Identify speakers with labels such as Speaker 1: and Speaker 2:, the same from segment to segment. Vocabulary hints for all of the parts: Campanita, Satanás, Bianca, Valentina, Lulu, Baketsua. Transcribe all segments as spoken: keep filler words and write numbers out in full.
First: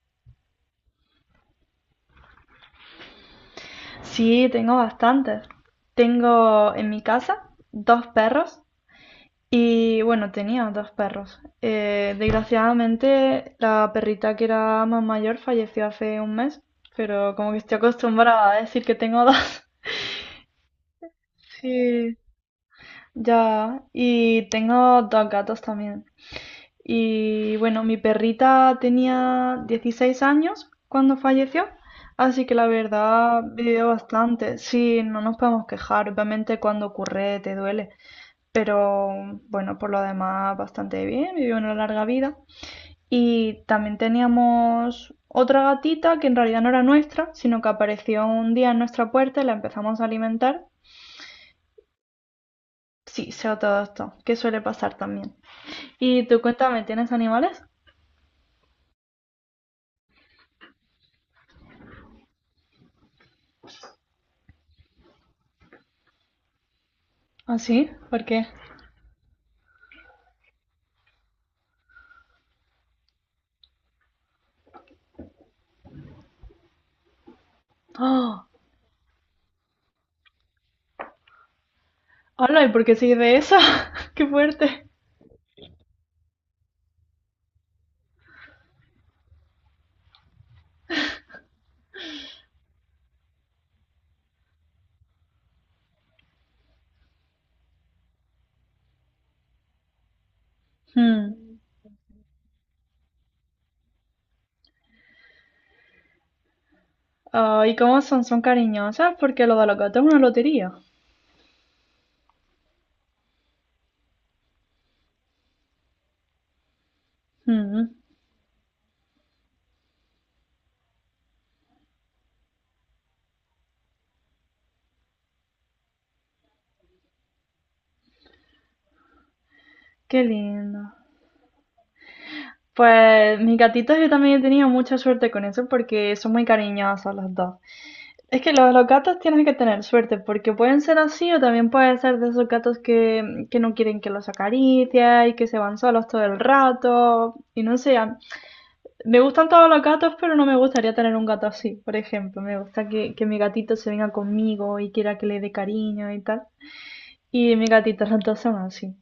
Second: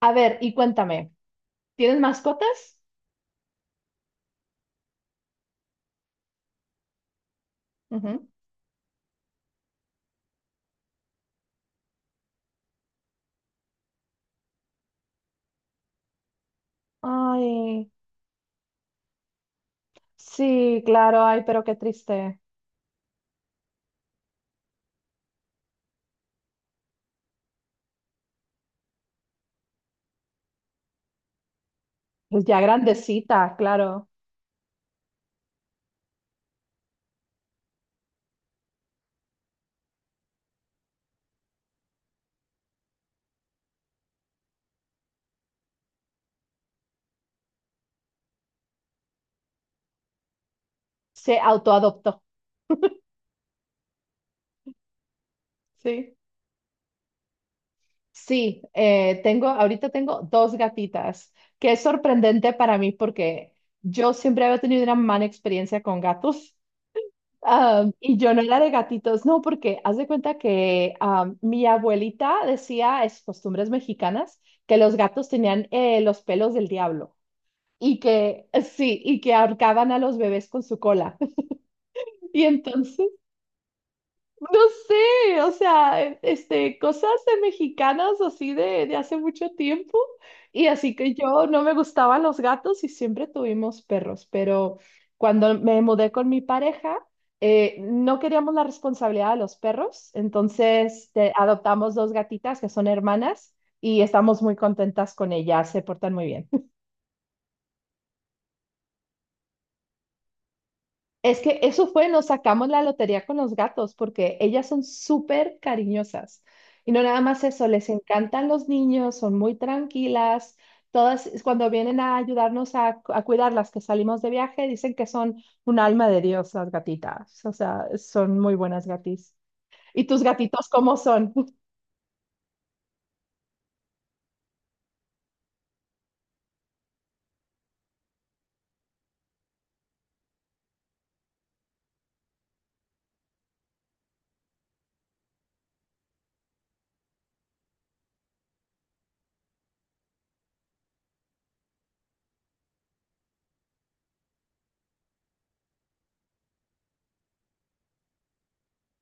Speaker 1: A ver, y cuéntame, ¿tienes mascotas?
Speaker 2: Sí, tengo bastantes. Tengo en mi casa dos
Speaker 1: Ujú.
Speaker 2: perros y bueno, tenía dos perros. Eh, desgraciadamente la perrita que era más mayor falleció hace un mes, pero como que estoy
Speaker 1: Ay,
Speaker 2: acostumbrada a decir que tengo dos.
Speaker 1: sí, claro, ay, pero qué
Speaker 2: Sí,
Speaker 1: triste.
Speaker 2: ya. Y tengo dos gatos también. Y bueno, mi perrita tenía dieciséis años cuando falleció,
Speaker 1: Pues
Speaker 2: así que
Speaker 1: ya
Speaker 2: la verdad
Speaker 1: grandecita,
Speaker 2: vivió
Speaker 1: claro.
Speaker 2: bastante. Sí, no nos podemos quejar, obviamente cuando ocurre te duele, pero bueno, por lo demás bastante bien, vivió una larga vida. Y también teníamos otra gatita que en realidad no era nuestra, sino que apareció un día en nuestra puerta y la empezamos a alimentar.
Speaker 1: Se autoadoptó.
Speaker 2: Sí, sé todo esto, que suele pasar también.
Speaker 1: Sí.
Speaker 2: Y tú cuéntame, ¿tienes animales?
Speaker 1: Sí, eh, tengo, ahorita tengo dos gatitas, que es sorprendente para mí porque yo siempre había tenido una mala experiencia con gatos.
Speaker 2: ¿Ah, sí?
Speaker 1: Am, y
Speaker 2: ¿Por
Speaker 1: yo no
Speaker 2: qué?
Speaker 1: era de gatitos, no, porque haz de cuenta que am, mi abuelita decía, es costumbres mexicanas, que los gatos tenían eh, los pelos del diablo. y
Speaker 2: ¡Oh!
Speaker 1: que, sí, y que ahorcaban a los bebés con su cola. Y
Speaker 2: Hola, ¿y por qué
Speaker 1: entonces,
Speaker 2: soy de esa? ¡Qué
Speaker 1: no
Speaker 2: fuerte!
Speaker 1: sé, o sea, e- este, cosas de mexicanas así de, de hace mucho tiempo. Y así que yo no me gustaban los gatos y siempre tuvimos perros, pero cuando me mudé con mi pareja, eh, no queríamos la responsabilidad de los perros, entonces te-
Speaker 2: Hmm.
Speaker 1: adoptamos dos gatitas que son hermanas y estamos muy contentas con ellas, se portan muy bien.
Speaker 2: Ah, ¿y cómo son? ¿Son cariñosas? Porque lo de los gatos es una lotería.
Speaker 1: Es que eso fue, nos sacamos la lotería con los gatos porque ellas son súper cariñosas. Y no nada más eso,
Speaker 2: Hmm,
Speaker 1: les encantan los niños, son muy tranquilas. Todas cuando vienen a ayudarnos a, cu- a cuidarlas que salimos de viaje, dicen que son un alma de Dios las gatitas. O sea, son muy buenas gatis. ¿Y tus
Speaker 2: ¡qué
Speaker 1: gatitos
Speaker 2: lindo!
Speaker 1: cómo son?
Speaker 2: Pues mis gatitas yo también he tenido mucha suerte con eso porque son muy cariñosas las dos. Es que lo de los gatos tienes que tener suerte porque pueden ser así o también pueden ser de esos gatos que, que no quieren que los acaricies y que se van solos todo el rato. Y no sé, a- me gustan todos los gatos, pero no me gustaría tener un gato así, por ejemplo. Me gusta que, que mi gatito se venga conmigo y quiera que le dé cariño y tal. Y mis gatitos, las dos son así.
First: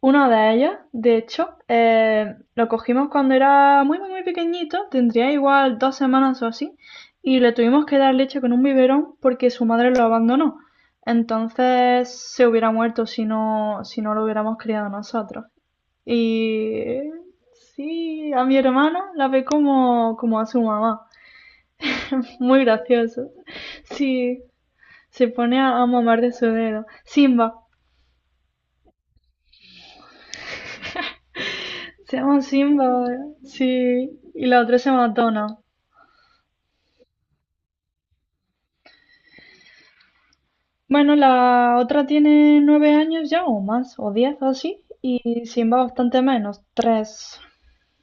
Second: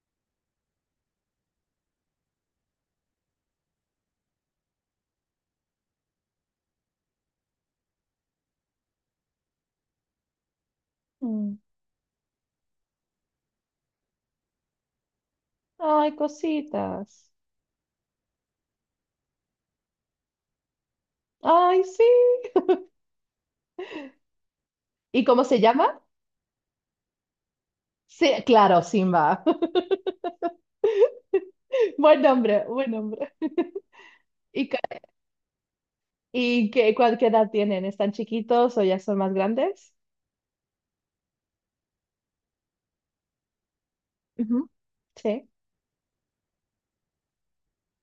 Speaker 2: Una de ellas, de hecho, eh, lo cogimos cuando era muy, muy, muy pequeñito, tendría igual dos semanas o así, y le tuvimos que dar leche con un biberón porque su madre lo abandonó.
Speaker 1: Mm.
Speaker 2: Entonces se hubiera muerto si no, si no lo hubiéramos criado nosotros.
Speaker 1: Ay,
Speaker 2: Y
Speaker 1: cositas.
Speaker 2: sí, a mi hermana la ve como, como a su mamá.
Speaker 1: Ay, sí.
Speaker 2: Muy gracioso. Sí,
Speaker 1: ¿Y
Speaker 2: se
Speaker 1: cómo
Speaker 2: pone
Speaker 1: se
Speaker 2: a, a
Speaker 1: llama?
Speaker 2: mamar de su dedo. Simba.
Speaker 1: Sí, claro, Simba.
Speaker 2: Se
Speaker 1: Buen
Speaker 2: llama
Speaker 1: nombre, buen
Speaker 2: Simba,
Speaker 1: nombre.
Speaker 2: sí. Y la
Speaker 1: ¿Y
Speaker 2: otra se llama Donna.
Speaker 1: ¿Y qué, cuál, qué edad tienen? ¿Están chiquitos o ya son más grandes?
Speaker 2: Bueno, la otra tiene nueve años ya, o más, o diez, o
Speaker 1: Ujú.
Speaker 2: así. Y
Speaker 1: Sí.
Speaker 2: Simba bastante menos, tres.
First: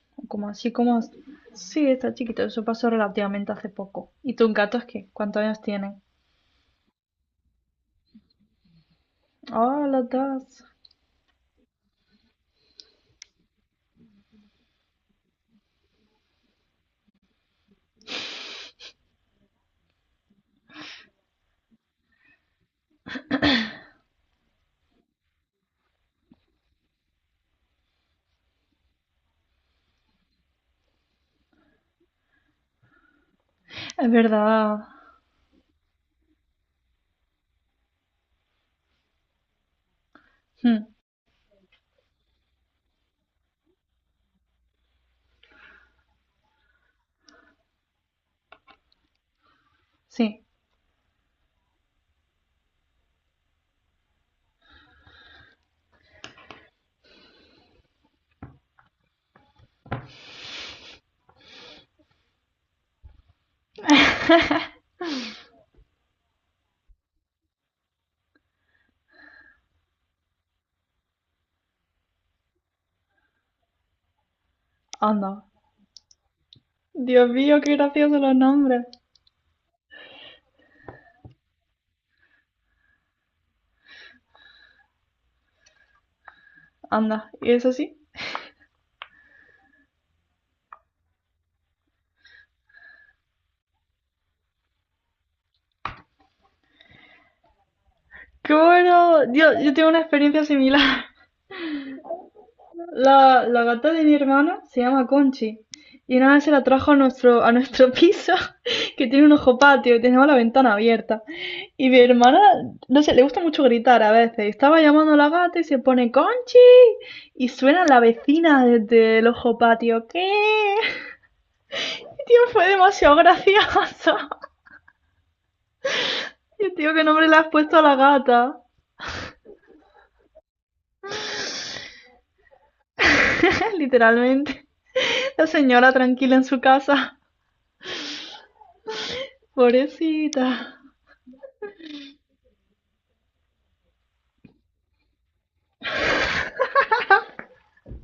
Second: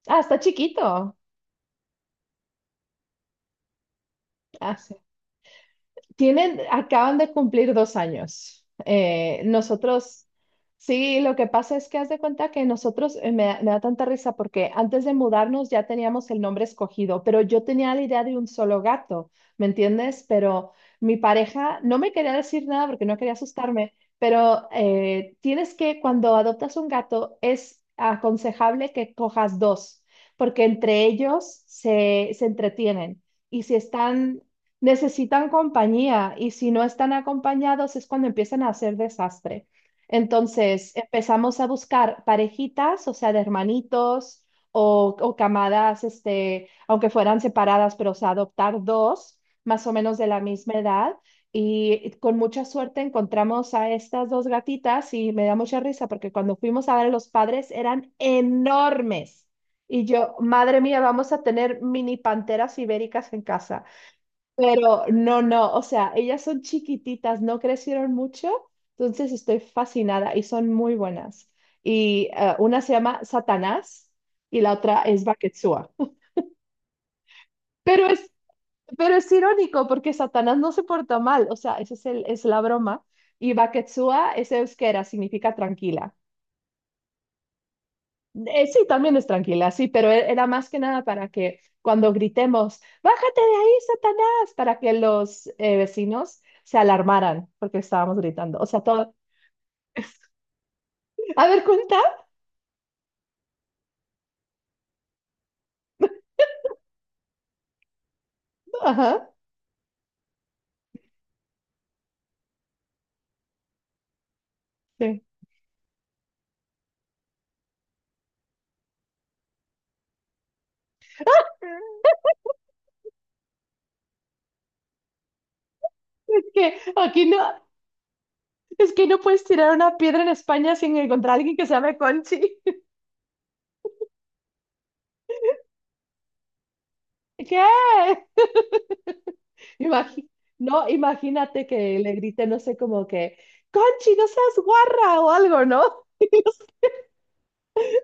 Speaker 1: Ah, está
Speaker 2: Como así, como...
Speaker 1: chiquito.
Speaker 2: Sí, está chiquito, eso pasó relativamente hace poco. ¿Y tus
Speaker 1: Ah,
Speaker 2: gatos
Speaker 1: sí.
Speaker 2: qué? ¿Cuántos años tienen?
Speaker 1: Tienen, acaban de cumplir dos años. Eh,
Speaker 2: Ah, las
Speaker 1: nosotros,
Speaker 2: dos.
Speaker 1: sí, lo que pasa es que haz de cuenta que nosotros, eh, me, da me da tanta risa porque antes de mudarnos ya teníamos el nombre escogido, pero yo tenía la idea de un solo gato, ¿me entiendes? Pero mi pareja no me quería decir nada porque no quería asustarme, pero eh, tienes que, cuando adoptas un gato, es aconsejable que cojas dos, porque entre ellos se, se entretienen. Y si
Speaker 2: Es
Speaker 1: están
Speaker 2: verdad.
Speaker 1: necesitan compañía y si no están acompañados es cuando empiezan a hacer desastre.
Speaker 2: Mm,
Speaker 1: Entonces empezamos a buscar parejitas, o sea, de hermanitos o, o camadas, este, aunque fueran separadas, pero o sea, adoptar dos más o menos de la
Speaker 2: sí,
Speaker 1: misma edad. Y con mucha suerte encontramos a estas dos gatitas y me da mucha risa porque cuando fuimos a ver a los padres eran enormes. Y yo, madre mía, vamos a tener mini panteras ibéricas en casa. Pero no, no, o sea, ellas son chiquititas, no crecieron mucho, entonces estoy fascinada y son muy buenas. Y eh, una se llama Satanás y la otra es
Speaker 2: anda.
Speaker 1: Baketsua.
Speaker 2: Dios mío, qué
Speaker 1: Pero
Speaker 2: graciosos
Speaker 1: es,
Speaker 2: los nombres.
Speaker 1: pero es irónico porque Satanás no se porta mal, o sea, esa es, el- es la broma. Y Baketsua es euskera, significa tranquila.
Speaker 2: Anda, ¿y eso sí?
Speaker 1: Eh, sí, también es tranquila, sí, pero e- era más que nada para que cuando gritemos, bájate de ahí, Satanás, para que los eh, vecinos se alarmaran porque estábamos
Speaker 2: ¡Qué
Speaker 1: gritando. O sea, todo.
Speaker 2: bueno! Dios, yo tengo una experiencia similar.
Speaker 1: A ver, cuenta.
Speaker 2: La, la gata de mi hermana se llama Conchi. Y una vez se la trajo a nuestro, a nuestro piso, que tiene
Speaker 1: Ajá.
Speaker 2: un ojo patio y tenemos la ventana abierta. Y mi hermana, no sé, le gusta mucho gritar a veces. Estaba llamando a
Speaker 1: Sí.
Speaker 2: la gata y se pone Conchi. Y suena la vecina desde el ojo patio. ¿Qué? Tío, fue demasiado gracioso.
Speaker 1: Es
Speaker 2: Yo,
Speaker 1: que
Speaker 2: tío, ¿qué
Speaker 1: aquí
Speaker 2: nombre le
Speaker 1: no,
Speaker 2: has puesto a la gata?
Speaker 1: es que no puedes tirar una piedra en España sin encontrar a alguien que se llame Conchi.
Speaker 2: Literalmente. La señora tranquila en su casa.
Speaker 1: ¿Qué? Imagi-
Speaker 2: Pobrecita.
Speaker 1: no, imagínate que le grite, no sé, como que, Conchi, no seas guarra o algo, ¿no?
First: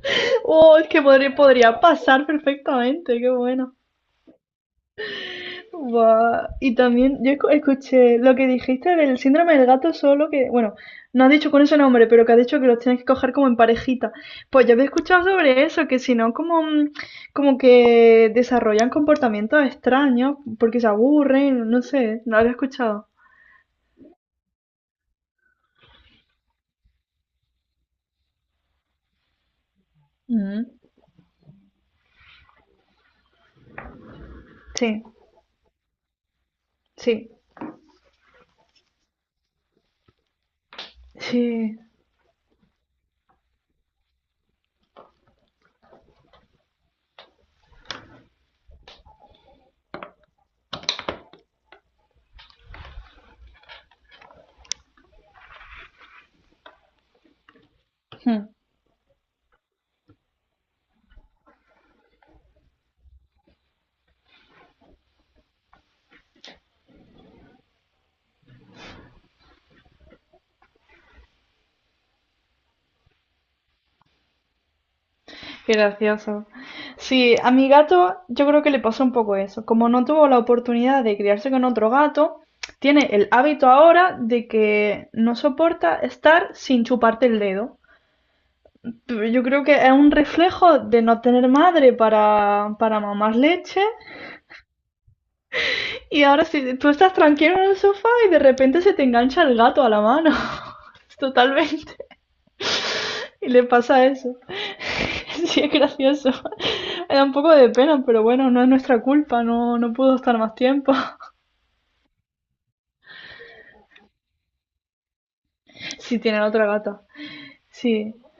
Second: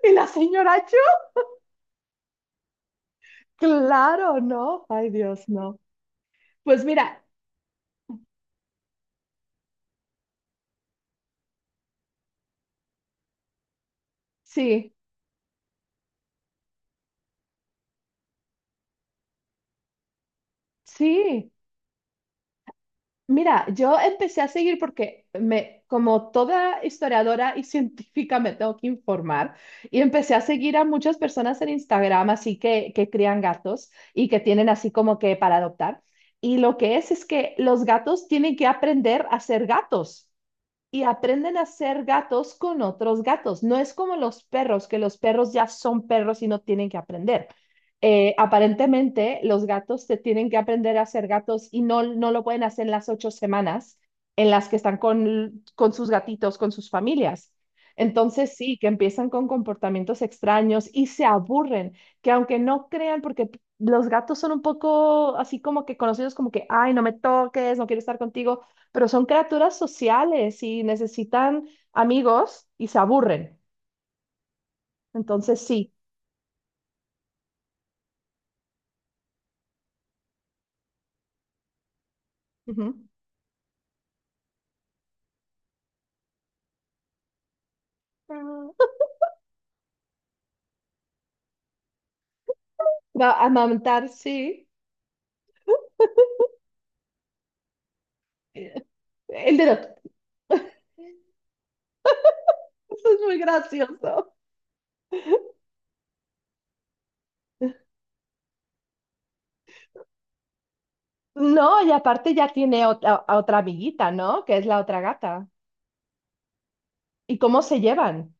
Speaker 1: Y la
Speaker 2: Oh,
Speaker 1: señora...
Speaker 2: es que podría, podría pasar perfectamente, qué bueno.
Speaker 1: Claro, no. Ay, Dios, no.
Speaker 2: Buah, y
Speaker 1: Pues
Speaker 2: también
Speaker 1: mira,
Speaker 2: yo escuché lo que dijiste del síndrome del gato solo, que, bueno, no has dicho con ese nombre, pero que has dicho que los tienes que coger como en parejita. Pues yo había
Speaker 1: sí,
Speaker 2: escuchado sobre eso, que si no, como, mm, como que desarrollan comportamientos extraños porque se
Speaker 1: sí.
Speaker 2: aburren, no sé, no lo había escuchado.
Speaker 1: Mira, yo empecé a seguir porque me, como toda historiadora y científica, me tengo que informar y empecé a
Speaker 2: Mm.
Speaker 1: seguir a muchas personas en Instagram, así que, que crían gatos y que tienen así
Speaker 2: Sí,
Speaker 1: como que para adoptar. Y lo que es es
Speaker 2: sí,
Speaker 1: que los gatos tienen que aprender a ser gatos, y aprenden a
Speaker 2: sí.
Speaker 1: ser gatos con otros gatos. No es como los perros, que los perros ya son perros y no tienen que aprender. Eh, aparentemente, los gatos se tienen que aprender a ser gatos y no, no lo pueden hacer en las ocho semanas en las que están con, con sus gatitos, con sus familias.
Speaker 2: Hmm,
Speaker 1: Entonces, sí, que empiezan con comportamientos extraños y se aburren, que aunque no crean, porque los gatos son un poco así como que conocidos como que, ay, no me toques, no quiero estar contigo, pero son criaturas sociales y necesitan amigos y se aburren. Entonces,
Speaker 2: qué
Speaker 1: sí.
Speaker 2: gracioso. Sí, a mi gato yo creo que le pasó un poco eso. Como no tuvo la oportunidad de criarse con otro gato,
Speaker 1: Ujú.
Speaker 2: tiene el hábito ahora de que no soporta estar sin chuparte el dedo. Pero yo creo que es un reflejo de no tener madre para, para
Speaker 1: Va
Speaker 2: mamar
Speaker 1: a
Speaker 2: leche.
Speaker 1: amamantar, sí.
Speaker 2: Y ahora si tú estás tranquilo en el sofá y de
Speaker 1: Eh,
Speaker 2: repente se te engancha
Speaker 1: El
Speaker 2: el
Speaker 1: dedo.
Speaker 2: gato a la mano. Totalmente.
Speaker 1: Eso es muy
Speaker 2: Y le pasa
Speaker 1: gracioso.
Speaker 2: eso. Sí, es gracioso. Me da un poco de pena, pero bueno, no es nuestra culpa, no, no pudo estar más tiempo.
Speaker 1: No, y aparte ya tiene otra, a otra amiguita, ¿no? Que es la otra gata.
Speaker 2: Sí, tienen otra gata.
Speaker 1: ¿Y cómo se
Speaker 2: Sí.
Speaker 1: llevan?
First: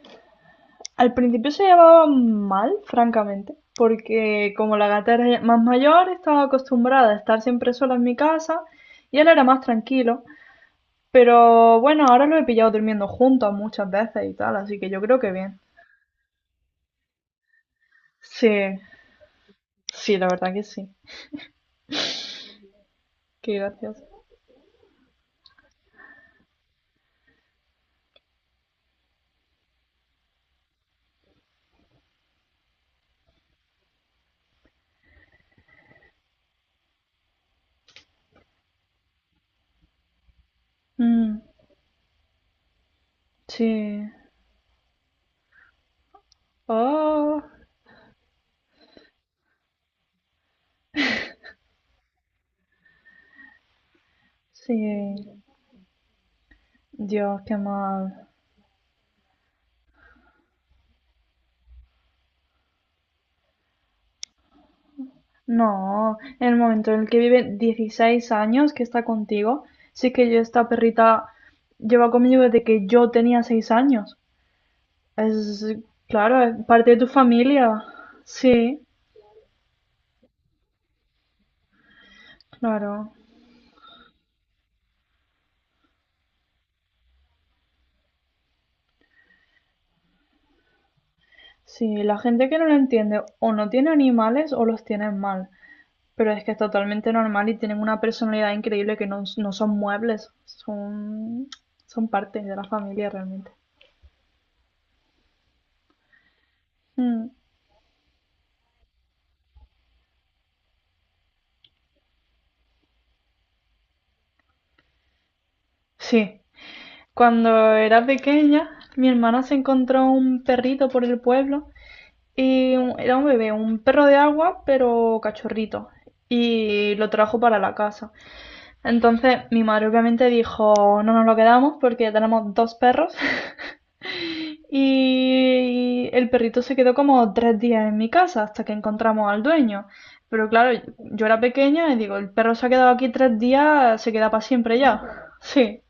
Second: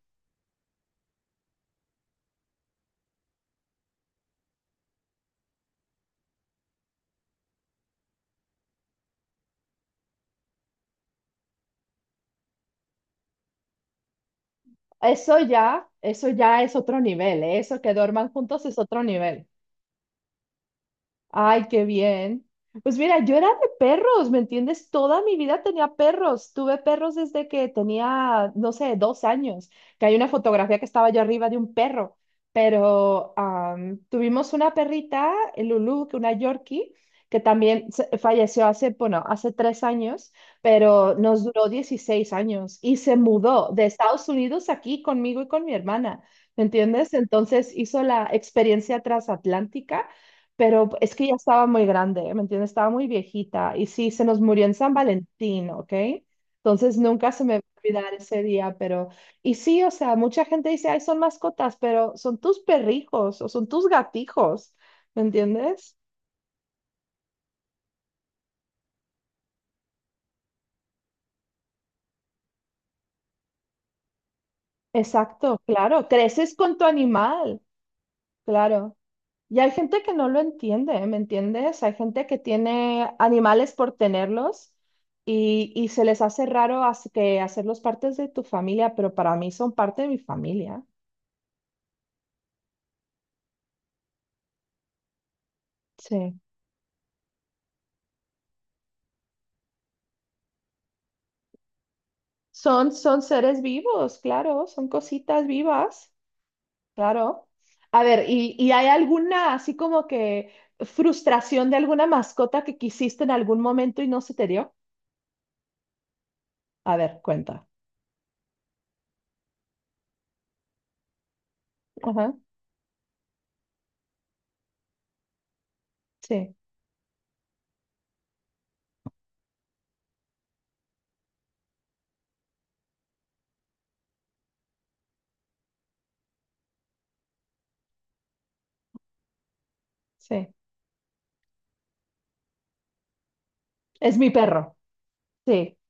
Speaker 2: Al principio se llevaban mal, francamente, porque como la gata era ya más mayor, estaba acostumbrada a estar siempre sola en mi casa y él era más tranquilo. Pero bueno, ahora lo he pillado durmiendo juntos muchas veces y tal, así que yo creo que
Speaker 1: Eso
Speaker 2: bien.
Speaker 1: ya, eso ya es otro nivel, ¿eh? Eso que duerman
Speaker 2: Sí,
Speaker 1: juntos es otro nivel.
Speaker 2: sí, la verdad que sí.
Speaker 1: Ay, qué bien. Pues mira, yo era
Speaker 2: Qué
Speaker 1: de
Speaker 2: gracioso.
Speaker 1: perros, ¿me entiendes? Toda mi vida tenía perros. Tuve perros desde que tenía, no sé, dos años, que hay una fotografía que estaba yo arriba de un perro. Pero am, tuvimos una perrita, eh, Lulu, que una Yorkie, que también se- falleció hace, bueno, hace tres años, pero
Speaker 2: Mm,
Speaker 1: nos duró dieciséis años y se mudó de
Speaker 2: sí.
Speaker 1: Estados Unidos aquí conmigo y con mi hermana, ¿me entiendes?
Speaker 2: Oh,
Speaker 1: Entonces hizo la experiencia transatlántica, pero es que ya estaba muy grande, ¿eh? ¿Me entiendes? Estaba muy viejita. Y sí, se nos murió en San
Speaker 2: sí.
Speaker 1: Valentín, ¿ok? Entonces nunca
Speaker 2: Dios,
Speaker 1: se me
Speaker 2: qué
Speaker 1: va a olvidar
Speaker 2: mal.
Speaker 1: ese día, pero... Y sí, o sea, mucha gente dice, ay, son mascotas, pero son tus perrijos o son tus gatijos, ¿me entiendes?
Speaker 2: No, en el momento en el que vive dieciséis años que está contigo, sí que yo esta perrita lleva conmigo desde que yo tenía seis años.
Speaker 1: Exacto,
Speaker 2: Es,
Speaker 1: claro.
Speaker 2: claro,
Speaker 1: Creces
Speaker 2: es
Speaker 1: con tu
Speaker 2: parte de tu
Speaker 1: animal,
Speaker 2: familia. Sí,
Speaker 1: claro. Y hay gente que no lo entiende, ¿me entiendes? Hay gente que tiene
Speaker 2: claro.
Speaker 1: animales por tenerlos y, y se les hace raro as- que hacerlos partes de tu familia, pero para mí son parte de mi familia.
Speaker 2: Sí, la gente que no lo entiende o no tiene animales o los tiene mal. Pero
Speaker 1: Sí.
Speaker 2: es que es totalmente normal y tienen una personalidad increíble que no, no son muebles, son, son parte de la
Speaker 1: Son,
Speaker 2: familia
Speaker 1: son
Speaker 2: realmente.
Speaker 1: seres vivos, claro, son cositas vivas,
Speaker 2: Mm,
Speaker 1: claro. A ver, ¿y, y hay alguna así como que frustración de alguna mascota que quisiste en algún momento y no se te dio?
Speaker 2: sí,
Speaker 1: A ver, cuenta.
Speaker 2: cuando era pequeña, mi hermana se encontró un perrito por el pueblo
Speaker 1: Ajá,
Speaker 2: y un- era un bebé, un perro de agua, pero cachorrito,
Speaker 1: sí,
Speaker 2: y lo trajo para la casa. Entonces mi madre obviamente dijo, no nos lo quedamos porque tenemos dos perros. Y el perrito se quedó como tres días en mi casa hasta que encontramos al dueño. Pero
Speaker 1: sí.
Speaker 2: claro, yo era pequeña y digo, el perro se ha quedado aquí tres días, se
Speaker 1: Es
Speaker 2: queda
Speaker 1: mi
Speaker 2: para
Speaker 1: perro.
Speaker 2: siempre ya.
Speaker 1: Sí.
Speaker 2: Sí.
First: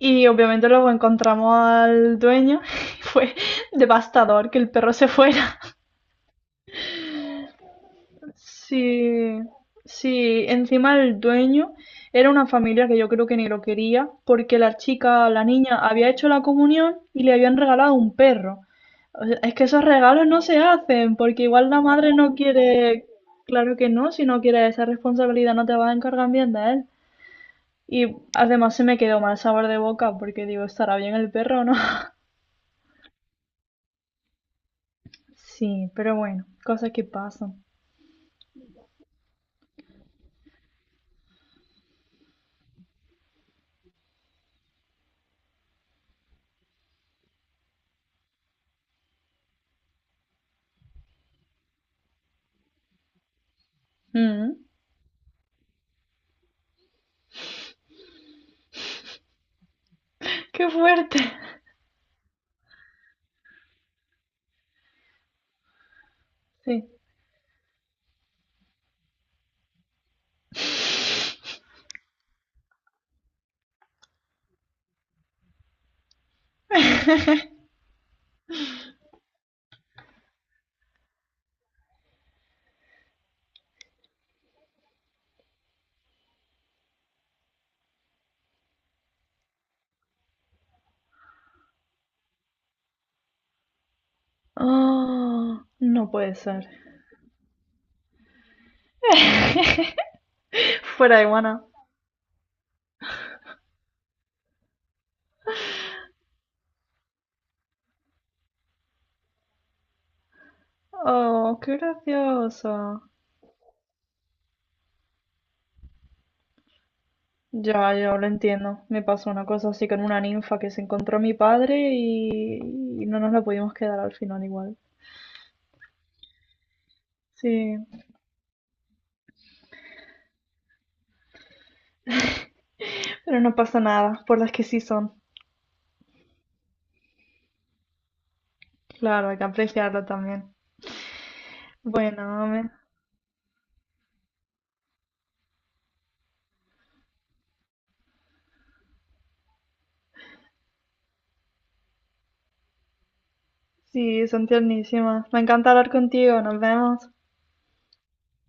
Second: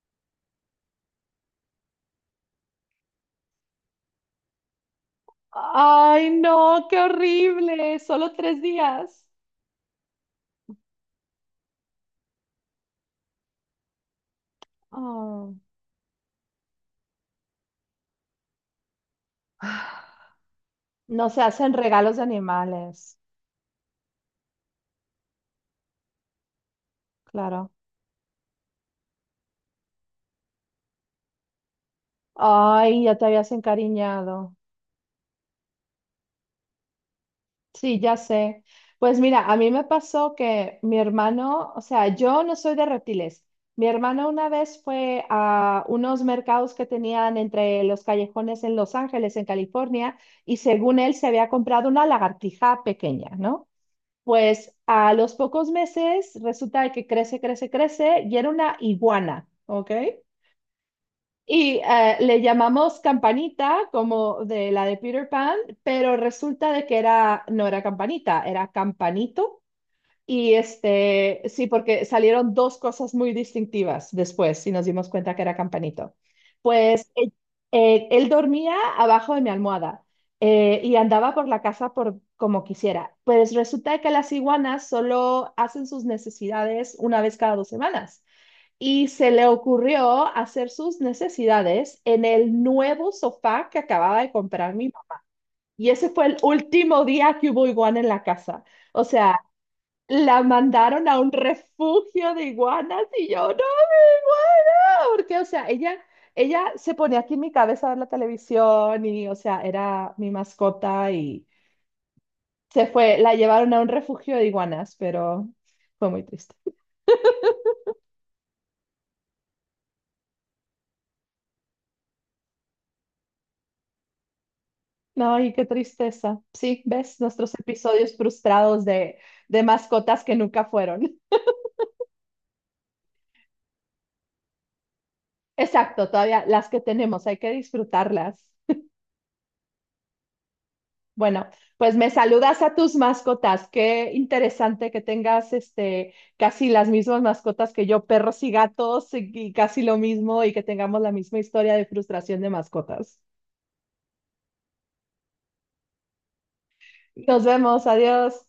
Speaker 2: Y obviamente luego encontramos al dueño y fue devastador que el perro se fuera.
Speaker 1: Ay, no, qué horrible. Solo tres días.
Speaker 2: Sí, sí, encima el dueño era una familia que yo creo que ni lo quería porque la chica, la
Speaker 1: Oh.
Speaker 2: niña, había hecho la comunión y le habían regalado un perro. O sea, es que esos regalos no se hacen
Speaker 1: No se
Speaker 2: porque igual
Speaker 1: hacen
Speaker 2: la madre
Speaker 1: regalos de
Speaker 2: no quiere,
Speaker 1: animales,
Speaker 2: claro que no, si no quiere esa responsabilidad no te vas a encargar bien de él.
Speaker 1: claro.
Speaker 2: Y además se me quedó mal sabor de boca porque digo, ¿estará bien el perro o no?
Speaker 1: Ay, ya te habías encariñado.
Speaker 2: Sí, pero bueno, cosas que pasan.
Speaker 1: Sí, ya sé. Pues mira, a mí me pasó que mi hermano, o sea, yo no soy de reptiles. Mi hermano una vez fue a unos mercados que tenían entre los callejones en Los Ángeles, en California, y según él se había comprado una lagartija pequeña, ¿no?
Speaker 2: Mm,
Speaker 1: Pues a los pocos meses resulta que crece, crece, crece y era una iguana, ¿ok?
Speaker 2: ¡qué fuerte!
Speaker 1: Y eh, le llamamos Campanita como de la de Peter Pan, pero resulta de
Speaker 2: Sí,
Speaker 1: que era, no era Campanita, era Campanito. Y este, sí, porque salieron dos cosas muy distintivas después y nos dimos cuenta que era Campanito. Pues eh, eh, él dormía abajo de mi almohada, eh, y andaba por la casa por como quisiera. Pues resulta que las iguanas solo hacen sus necesidades una vez cada dos semanas. Y se le ocurrió hacer sus necesidades en el nuevo sofá que acababa de comprar mi mamá.
Speaker 2: oh,
Speaker 1: Y ese
Speaker 2: no
Speaker 1: fue
Speaker 2: puede
Speaker 1: el
Speaker 2: ser.
Speaker 1: último día que hubo iguana en la casa. O sea, la mandaron
Speaker 2: fuera
Speaker 1: a
Speaker 2: de
Speaker 1: un
Speaker 2: guana.
Speaker 1: refugio de iguanas y yo, no, igual, porque, o sea, ella, ella se ponía aquí en mi cabeza a ver la televisión y, o sea, era mi mascota y
Speaker 2: Oh, qué
Speaker 1: se
Speaker 2: gracioso.
Speaker 1: fue, la llevaron a un refugio de iguanas, pero fue muy triste.
Speaker 2: Ya, ya lo entiendo. Me pasó una cosa así con una ninfa que se encontró a mi padre y, y no nos la pudimos quedar al final igual.
Speaker 1: No, y qué tristeza. Sí, ves nuestros
Speaker 2: Sí,
Speaker 1: episodios frustrados de, de mascotas que nunca fueron.
Speaker 2: pero no pasa nada, por las que sí son.
Speaker 1: Exacto, todavía las que tenemos, hay que disfrutarlas.
Speaker 2: Claro, hay que apreciarlo también.
Speaker 1: Bueno, pues me
Speaker 2: Bueno,
Speaker 1: saludas
Speaker 2: me-
Speaker 1: a tus mascotas. Qué interesante que tengas este casi las mismas mascotas que yo, perros y gatos, y, y casi lo mismo, y que tengamos la misma historia de frustración de mascotas.
Speaker 2: sí, son tiernísimas. Me encanta hablar contigo, nos vemos.
Speaker 1: Nos vemos, adiós.